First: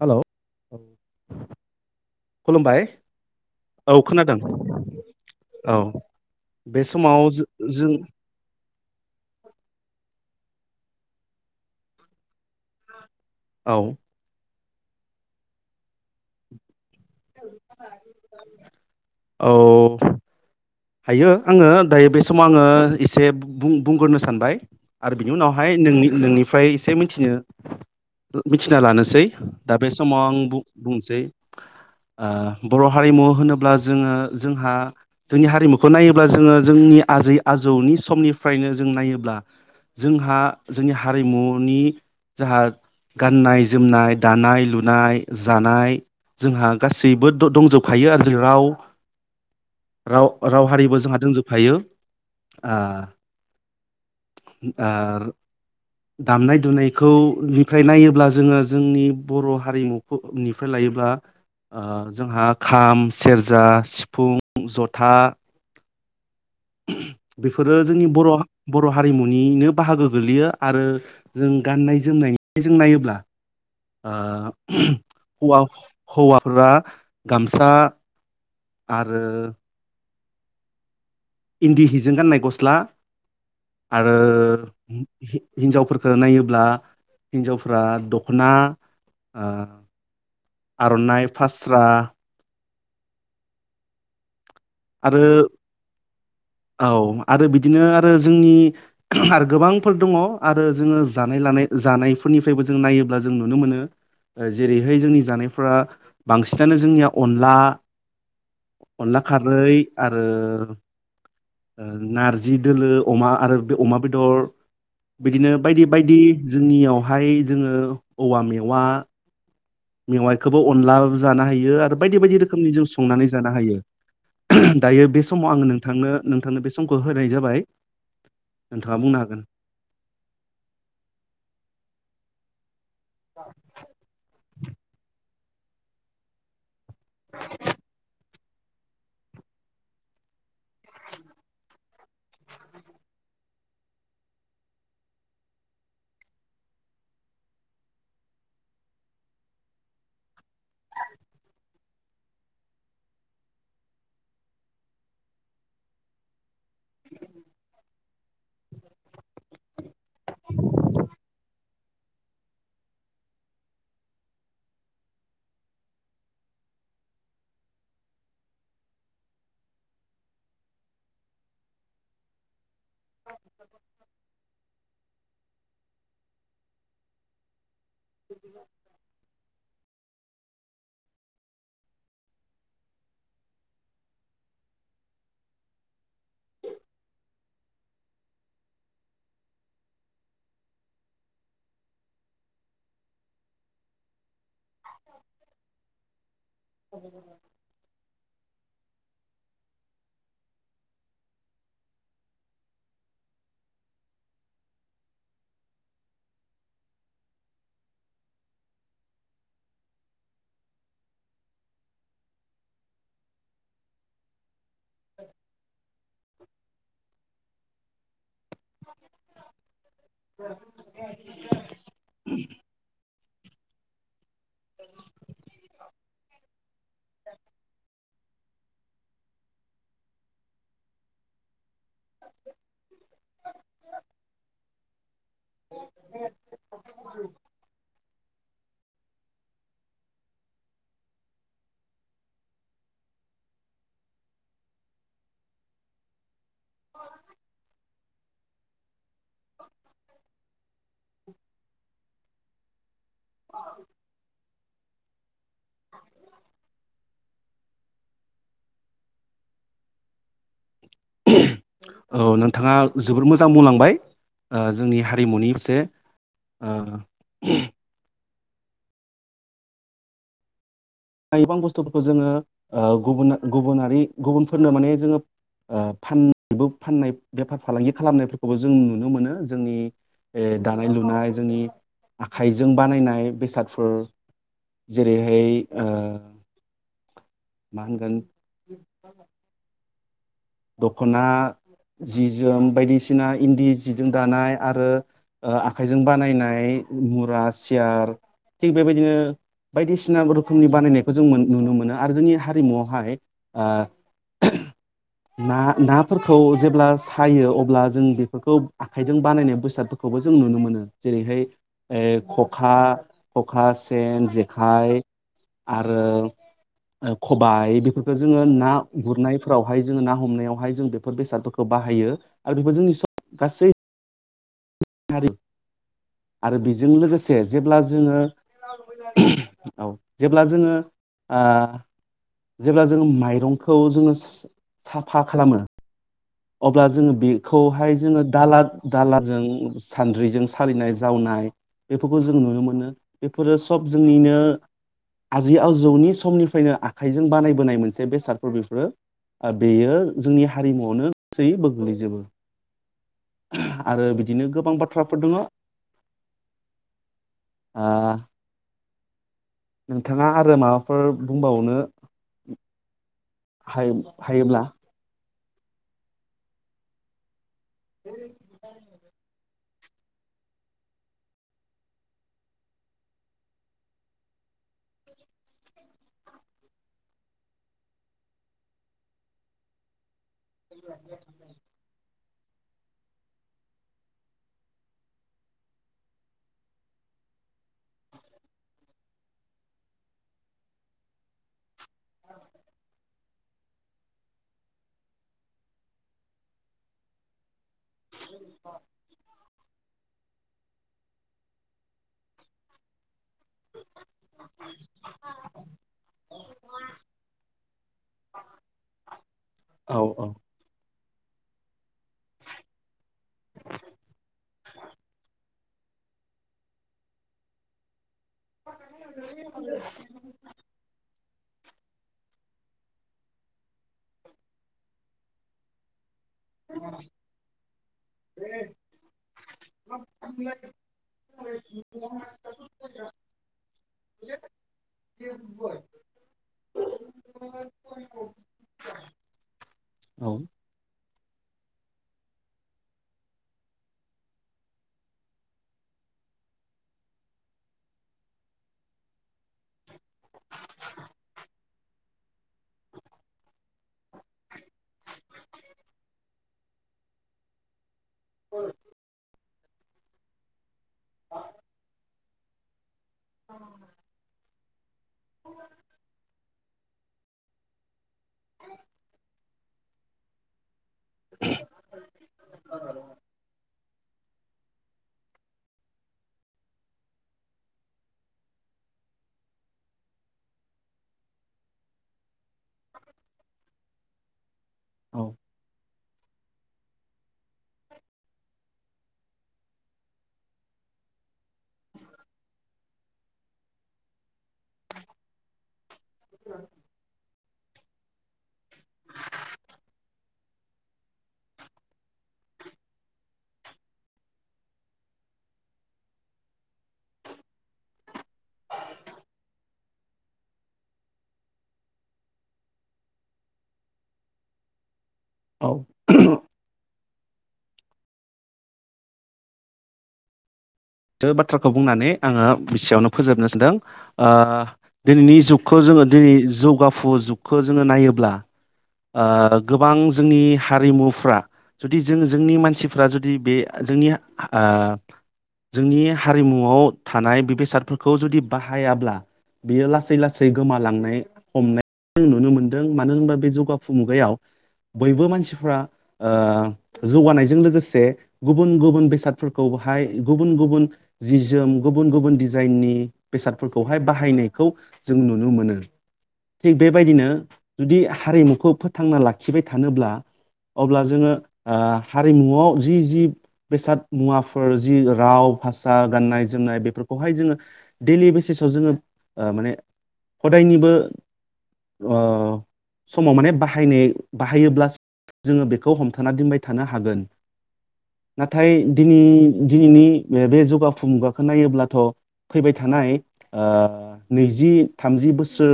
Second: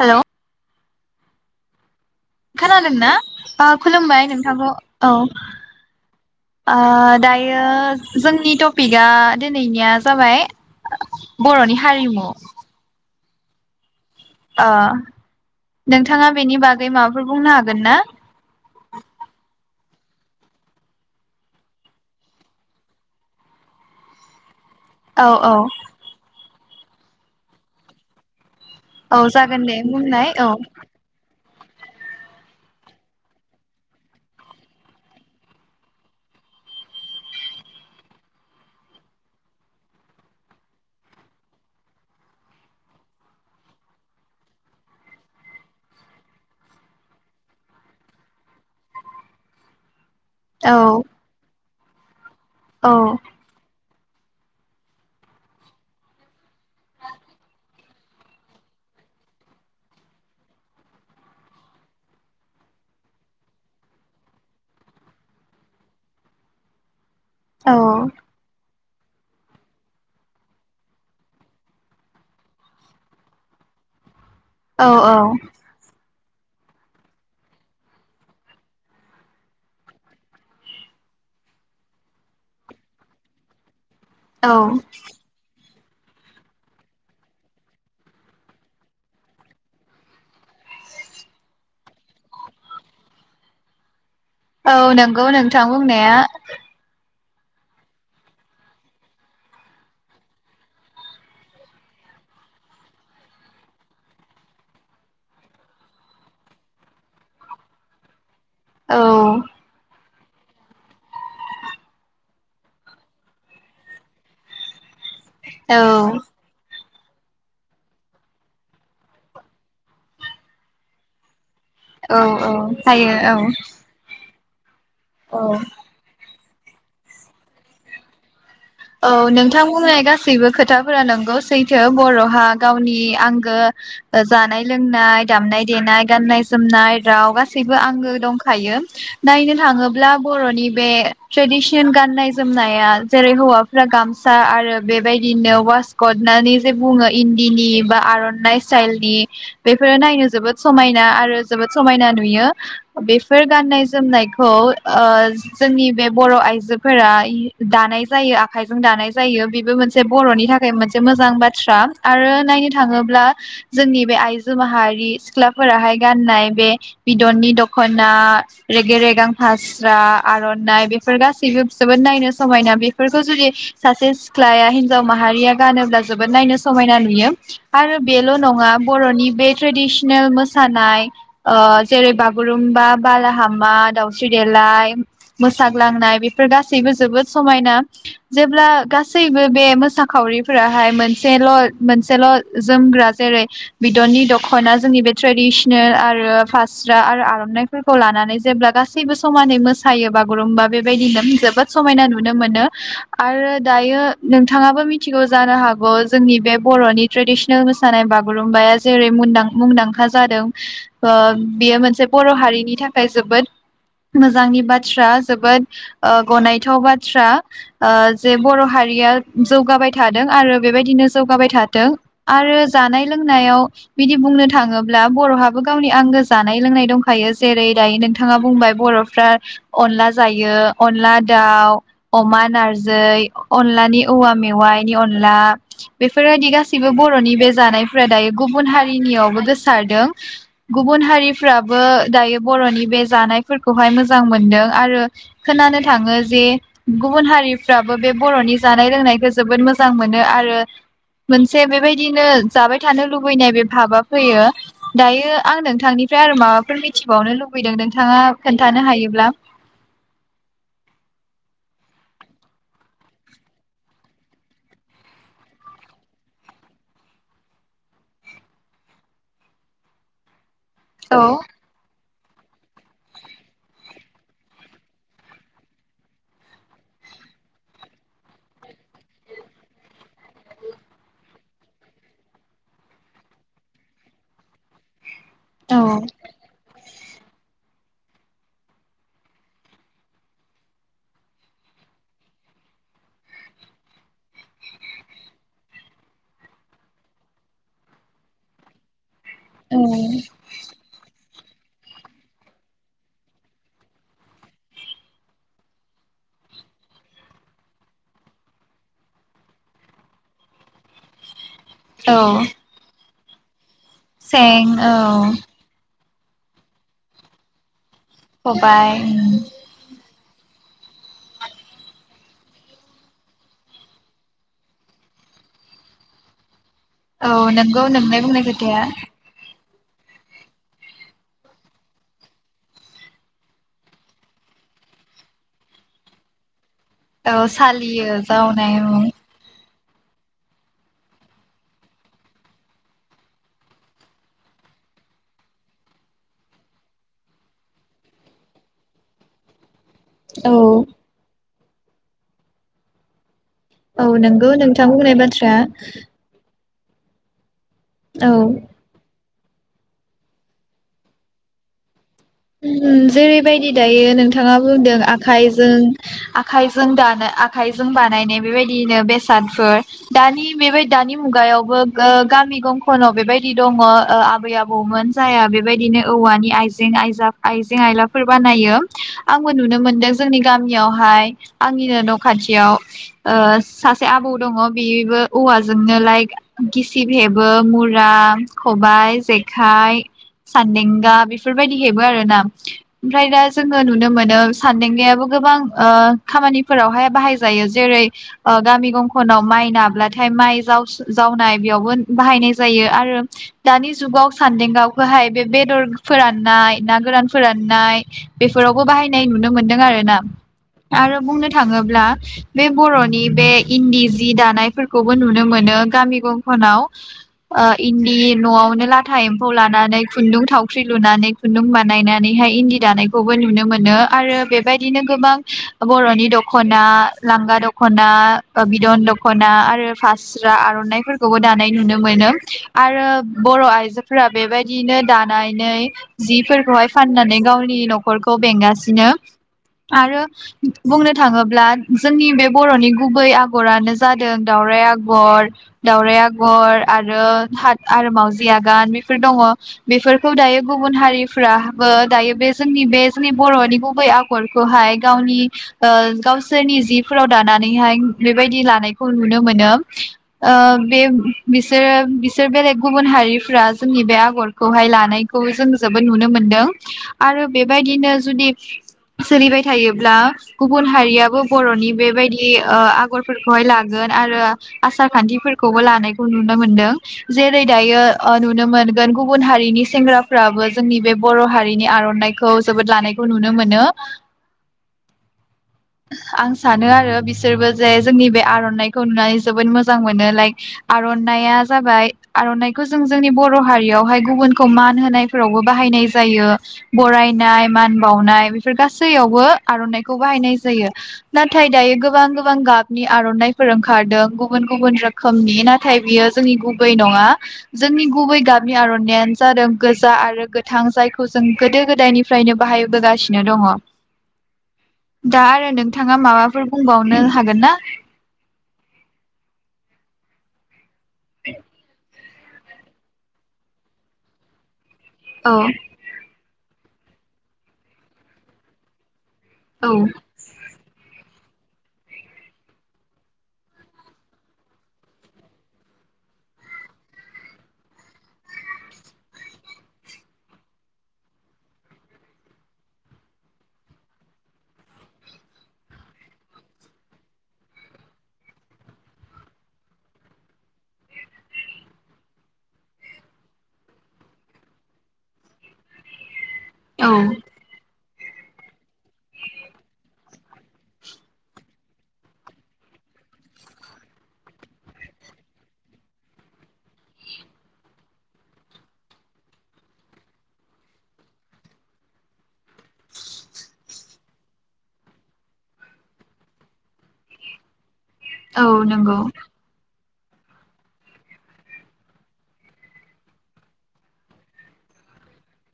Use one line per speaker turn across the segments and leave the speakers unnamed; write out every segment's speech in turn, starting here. Hello खुलुमबाय
खोनादोंना ओ
औ
खुलुमबाय
खोनादों
नोंथांखौ औ
औ
ओ
बे समाव
दायो
जो- जों
जोंनि टपिकआ दिनैनिया जाबाय बर'नि हारिमु।
औ
अ नोंथाङा बेनि बा गै माबाफोर बुंनो हागोन ना?
औ हायो आङो दायो बे समाव आङो एसे बुं बुंग्रोनो सानबाय। आरो
औ
बिनि
औ
उनावहाय नोंनि नोंनि फ्राय एसे मिथिनो मिथिना
औ
लानोसै
जागोन
दा
दे
बे समाव
बुंनाय
आं
औ
बुं बुंसै ओ बर' हारिमु होनोब्ला जोङो जोंहा जोंनि हारिमुखौ नायोब्ला जोङो जोंनि आजै आजौनि समनिफ्रायनो जों नायोब्ला जोंहा जोंनि हारिमुनि जाहा गाननाय जोमनाय दानाय लुनाय जानाय जोंहा गासैबो दं दंजोबखायो आरो जों राव राव राव
औ
हारिबो जोंहा दंजोबखायो। आ
औ
दा दामनाय दुनायखौ निफ्राय नायोब्ला जोङो जोंनि बर' हारिमुखौ निफ्राय लायोब्ला ओ जोंहा खाम सेरजा सिफुं जथा
औ
बेफोरो जोंनि बर' बर' हारिमुनिनो बाहागो गोग्लैयो आरो जों गाननाय जोमनायनि जों नायोब्ला
औ
[unintelligible] हौवाफोरा गामसा आ ओ इन्दि हिजों गाननाय गस्ला आरो
औ
हि-हि-हिनजावफोर फोर नायोब्ला हिनजावफ्रा दख'ना ओ आर'नाय फारस स्रा
औ
आरो
नंगौ नोंथां बुंनाया
औ आरो बिदिनो आरो जोंनि आरो गोबांफोर दङ आरो जोङो जानाय लानाय जानायफोरनिफ्रायबो जों नायोब्ला जों नुनो मोनो जेरैहाय जोंनि जानायफोरा बांसिनानो जोंनिया अनला अनला खारै
औ
आरो नारजि दोलो अमा आरो बे अमा बेदर बिदिनो
औ
बायदि बायदि जोंनियाव बहाय जोङो औवा मेवा मेवाइखौबो अनलाबो जानो हायो बेयो आरो
औ
बायदि बायदि
औ
रोखोमनि जों
हायो
संनानै
औ
जानो हायो। दायो बे
औ
समाव आङो नोंथांनो दा नोंथांनो बे समखौ होनाय जाबाय। नोंथाङा
औ
बुंनो हागोन
नोंथां बुंनाय गासैबो खोथाफोरा नंगौ सैथो बर'हा जोंनि आंगो ओ जानाय लोंनाय दामनाय देनाय गान्नाय जोमनाय राव गासैबो आंगो दंखा हायो नायनो थाङोब्ला बर'नि बे ट्रेडिसन गाननाय जोमनाया जेरै हौवाफ फोरा गामसा आरो बेबायदिनो वास कट होननानै जे बुङो इन्दिनि बा आर'नाइ स्टाइलनि बेफोरो नायनो जोबोद समायना आरो जोबोद समायना नुयो बेफोर गाननाय जोमनायखौ ओ जोंनि बे बर' आइजोफोरा दानाय जायो। आखाइजों दानाय जायो बेबो मोनसे से बरनि थाखाय मोनसे मोजां बाथ बाथ्रा आरो नायनो थाङोब्ला जोंनि बे आइजो माहारि सिख्लाफोराहाय गाननाय बे बिदननि दख'ना रेगे रेगां फास्रा आर'नाइ बेफोर गासैबो जोबोद नायनो समायना बेफोर खौ जुदि सासे सिख्लाया हिनजाव माहारिया गानोब्ला जोबोद नायनो समायना नुयो आरो बेल'नङा बर'नि बे ट्रेडिस नो मोसानाय ओ जेरै बागुरुम्बा बालाहामा दाउस्रि देलाय मोसाग्लांनाय बेफोर गासैबो जोबोद समायना । जेब्ला गासैबो बे मोसाखावरिफोराहाय मोनसेल' मोनसेल' जोमग्रा जेरै बिदननि दख खना जोंनि बे ट्रेडिसनेल आरो फास्रा आरो आर'नाइफोरखौ लानानै जेब्ला गासै गासैबो समानै मोसायो बागुरुम्बा बेबायदिनो जोबोद समायना नुनो मोनो । आरो दायो नोंथाङाबो मिथिगौ जानो हागौ जोंनि बे बर'नि ट्रेडिसनेल मोसानाय बागुरुम्बाया जेरै मुंदां मुंदांखा जादों ओ बेयो मोनसे बर' हारिनि थाखाय जोबोद मोजांनि बाथ बाथ्रा जोबोद ओ गनायथाव बाथ्रा । ओ जे बर' हारिया जौगाबाय थादों आरो बेबायदिनो जौगाबाय थाथों आरो जानाय लों नायाव बिदि बुंनो थाङोब्ला बर'हाबो गावनि आंगो जानाय लोंनाय दंखायो जेरै दायो नोंथां बिथाङा बुंबाय बर'फ्रा अनला जायो अनला दाउ अमा नारजै अनलानि औवा मेवाइनि अनला बेफोरबायदि गासैबो बर'नि बे जानायफोरा दायो गुबुन हारिनियावबो गोसारदों गुबुन हारिफ्राबो दायो बर'नि बे जानायफोरखौहाय मोजां मोनदों आरो खोनानो थाङो जे गुबुन हारिफ्राबो बे बर'नि जानाय लोंनायखौ जोबोद मोजां मोनो आरो मोनसे बेबायदिनो जाबाय थानो लुबैनाय बे भाबा फैयो । दायो आं नोंथांनिफ्राय आरो माबाफोर मिथिबावनो लुबैदों नोंथाङा खोन्थानो हायोब्ला?
औ नोंथाङा जोबोद मोजां बुंलांबाय ओ जोंनि हारिमुनि एसे ओ
औ
[unintelligible] बस्थ' खौ जोङो ओ गुबना गुबुनारि गुबुनफोरनो माने जोङो फानबो फाननाय बेफार फालांगि खालामनायफोरखौबो जों नुनो मोनो जोंनि ओ दानाय लुनाय जोंनि आखाइजों बानायनाय बेसादफोर जेरैहाय
औ
ओ मा होनगोन दखना जि जोम बायदिसिना इन्दि जिजों दानाय आरो आखाइजों बानायनाय मुरा सियार थिग बेबायदिनो
औ
बायदिसिना रोखोमनि बानायनायखौ जों मोन नुनो मोनो आरो जोंनि हारिमुआवहाय ओ [inaudible] ना नाफोरखौ जेब्ला सायो अब्ला जों बेफोरखौ आखाइजों बानायनाय बेसादफोरखौबो जों नुनो मोनो जेरैहाय ए
औ
खखा अकास
सें औ
आरो खबाय बे जोंङो ना
खबाय उम
गुरनायफोरावहाय ना हमनायावहाय जों बेफोर बेसादफोरखौ बाहायो आरो बेफोर जोंनि गासै हारि आरो बेजों लोगोसे
औ
जेब्ला
नोंगौ
जोङो
नोंनाय बुंनाय खोथाया
औ जेब्ला जोंङो ओ जेब्ला जोंङो माइरंखौ जोंङो सस साफा खालामो अब्ला जोंङो
औ
बेखौहाय
सालियो
जोंङो दालाद
जावनाय औ
दालारजों सान्द्रिजों सालिनाय जावनाय बेफोरखौ जों नुनो मोनो बेफोरो सब जोंनिनो आजै आजौनि समनिफ्रायनो आखाइजों बानायबोनाय मोनसे बेसादफोर बेफोरो ओ बेयो जोंनि
औ
हारिमुआवनो सैबो गोग्लैजोबो आरो
औ
बिदिनो
नंगौ
गोबां
नोंथां
बाथ्राफोर
बुंनाय
दङ
बाथ्राया
हा
औ
नोंथांङा आरो माबाफोर बुंबावनो
उम जेरैबायदि
हायो
दायो नोंथाङा
हायोब्ला
बुंदों आद खाइजों आखाइजों दानो आग खाइजों बानायनाय बेबायदिनो बेसादफोर दानि बेबाय दानि मुगायावबो ओ गामि गंखनाव बेबायदि दंङ ओ आबै आबौमोन जाया बेबायदिनो औवानि आइजें आइज आइजें आइलाफोर बानायो आंबो नुनो मोनदों जोंनि गामियावहाय आंनिनो नख खाथियाव ओ सासे आबौ दंङ बेबो औवाजोंनो लाइक गिसिब हेबो‌ मुरा खबायाइ जेखाइ सान्देंगा बेफोरबायदि हेबो आरो नाम ओमफ्राय दा जोंङो नुनो मोनो सानदेंगायाबो गोबां ओ खामानिफोरावहाय बाहाय ज जायो जेरै ओ गामि गंखनाव माइ नाब्लाथाय माइ जावसो जावनाय बेयावबो बाहायनाय जायो आरो दानि जुगाव सान्देंगावखौहाय बे बेदर फोराननाय ना गोरान फोराननाय बेफोरावबो बाहायनाय नुनो मोनदों
औ
आरो ना
औ
आरो बुंनो थाङोब्ला बे बर'नि बे इन्दि जि दानायफोरखौबो नुनो मोनो गामि गंखनाव ओ इन बि न'आवनो लाथा एम्फौ लानानै खुन्दुं थावख्रि लुनानै। खुन्दुं बानायनानैहाय इन्दि दानायखौबो नुनो मोनो आरो बेबायदिनो गोबां बर'नि दख'ना, लांगा दख'ना, बिदन दख'ना आरो फास्रा आर'नाइफोरखौबो दानाय नुनो मोनो आरो बर' आइजोफोरा बेबायदिनो दानानै। हि फोरखौहाय फाननानै गावनि न'खरखौ बेंगासिनो आरो
औ
ग बुंनो थाङोब्ला जोंनि बे बर'नि गुबै आगरानो जादों दावराइ आगर दावराइ आगर आरो हाद आरो मावजि आगान बेफोर दङ बेफोरखौ दायो गुब गुबुन हारिफ्राबो दायो बे जोंनि बे जोंनि बर'नि गुबै आगरखौहाय गावनि ओ गावसोरनि जिफोराव दानानैहाय बेबायदि लानायखौ नुनो मोनो ओ बे बिसोरो बिस सोर बेलेग गुबुन हारिफ्रा जोंनि बे आगर। खौहाय लानाय। खौ जों जोबोद नुनो मोनदों आरो बेबायदिनो जुदि सोलिबाय थायोब्ला। गुबुन हारियाबो बर'नि बेबायदि ओ आगरफोरखौहाय ला गोन आरो आसारखान्थिफोरखौबो लानायखौ नुनो मोनदों जेरै दायै नुनो गुबुन हारिनि सेंग्रा। फ्राबो जोंनि बे बर' हारिनि आर'नाइ। खौ जोबोद लानायखौ नुनो मोनो।
औ।
आं सानो आरो बिस सोरबो जे जोंनि बे आर'नाइ खौ नुनानै जोबो मोजां मोनो लाइक आर'नाइ आ जाबाय आरनाइखौ जों जोंनि बर'हारियावहाय गुबुनखौ मान होनाय। फोरावबो बाहायनाय जायो बरायनाय मान बावनाय बेफोर गासैयावबो आर'नाइखौ बाहायनाय जायो नाथाय दायो गोबां गोबां गाबनि आर'नाइफोर ओंखारदों गुबुन गुबुन रोखोमनि नाथाय बियो जोंनि गुबै नङा जोंनि गुबै गाबनि आर'नाइआनो जादों गोजा आरो गोथां जायखौ जों गोदो गोदायनिफ्रायनो बाहायबोगासिनो दङ। दा आरो नोंथाङा
औ
माबाफोर बुंबाव नो हागोनना?
[unintelligible] बाथ्राखौ बुंनानै। आङो एसेयावनो फोजोबनो सानदों ओ दिनैनि
औ
जुगखौ जोङो दिनै जौगाफु जुगखौ जोङो नायोब्ला। ओ
औ
गोबां जोंनि हारिमुफ्रा। जुदि जों जोंनि मानसिफ्रा जुदि बे जोंनि ओ जोंनि हारिमुआव थानाय बे बेसादफोरखौ जुदि बाहायाब्ला बियो लासै लासै गोमालांनाय हमनाय नुनो मोनदों मानो होनोबा बे जौगाफु मुगायाव बयबो मानसिफ्रा ओ जौगानायजों लोगोसे गुबुन गुबुन बेसादफोरखौ हाय। गुबुन गुबुन जि जोम गुबुन गुबुन डिजाइननि बेसादफोरखौहाय बाहायनायखौ जों नुनो मोनो। थिग
औ
बेबायदिनो जुदि हारिमुखौ फोथांना लाखिबाय थानोब्ला अब्ला जोङो ओ हारिमुआव जि जि बेसाद मुवाफोर जि राव भाषा गान्नाय जोमनाय बेफोरखौहाय जोङो डेलि बेसिसाव जोङो ओ माने हदायनिबो ओ समाव माने बाहायनाय बाहायोब्ला जोङो बेखौ हमथाना दोनबाय थानो हागोन।
औ
नाथाय दिनै
नंगौ
दिनैनि बे बे जुगाफ मुगाखौ नायोब्लाथ' फैबाय थानाय ओ नैजि थामजि बोसोर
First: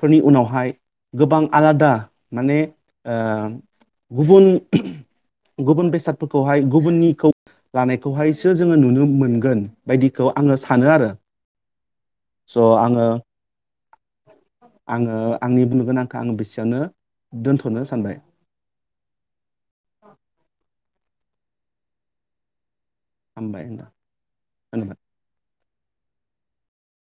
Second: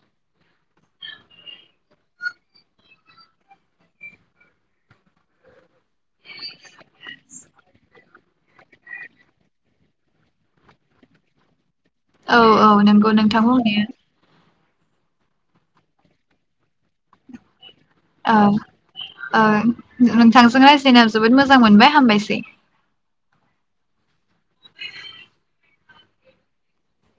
फोरनि उनावहाय गोबां आलादा माने ओ गुबुन बेसादफोरखौहाय गुबुननिखौ लानाय बेखौहायसो जोङो नुनो मोनगोन बायदिखौ आङो सानो आरो।
औ
स'
औ
आङो
नंगौ नोंथां बुंनाया।
आङो आंनि बुंनो गोन आांखौ आङो बेसेयावनो दोनथ'
औ औ नोंथांजों राइज्लायना जोबोद मोजां मोनबाय हामबायसै।
हामबाय [unintelligible]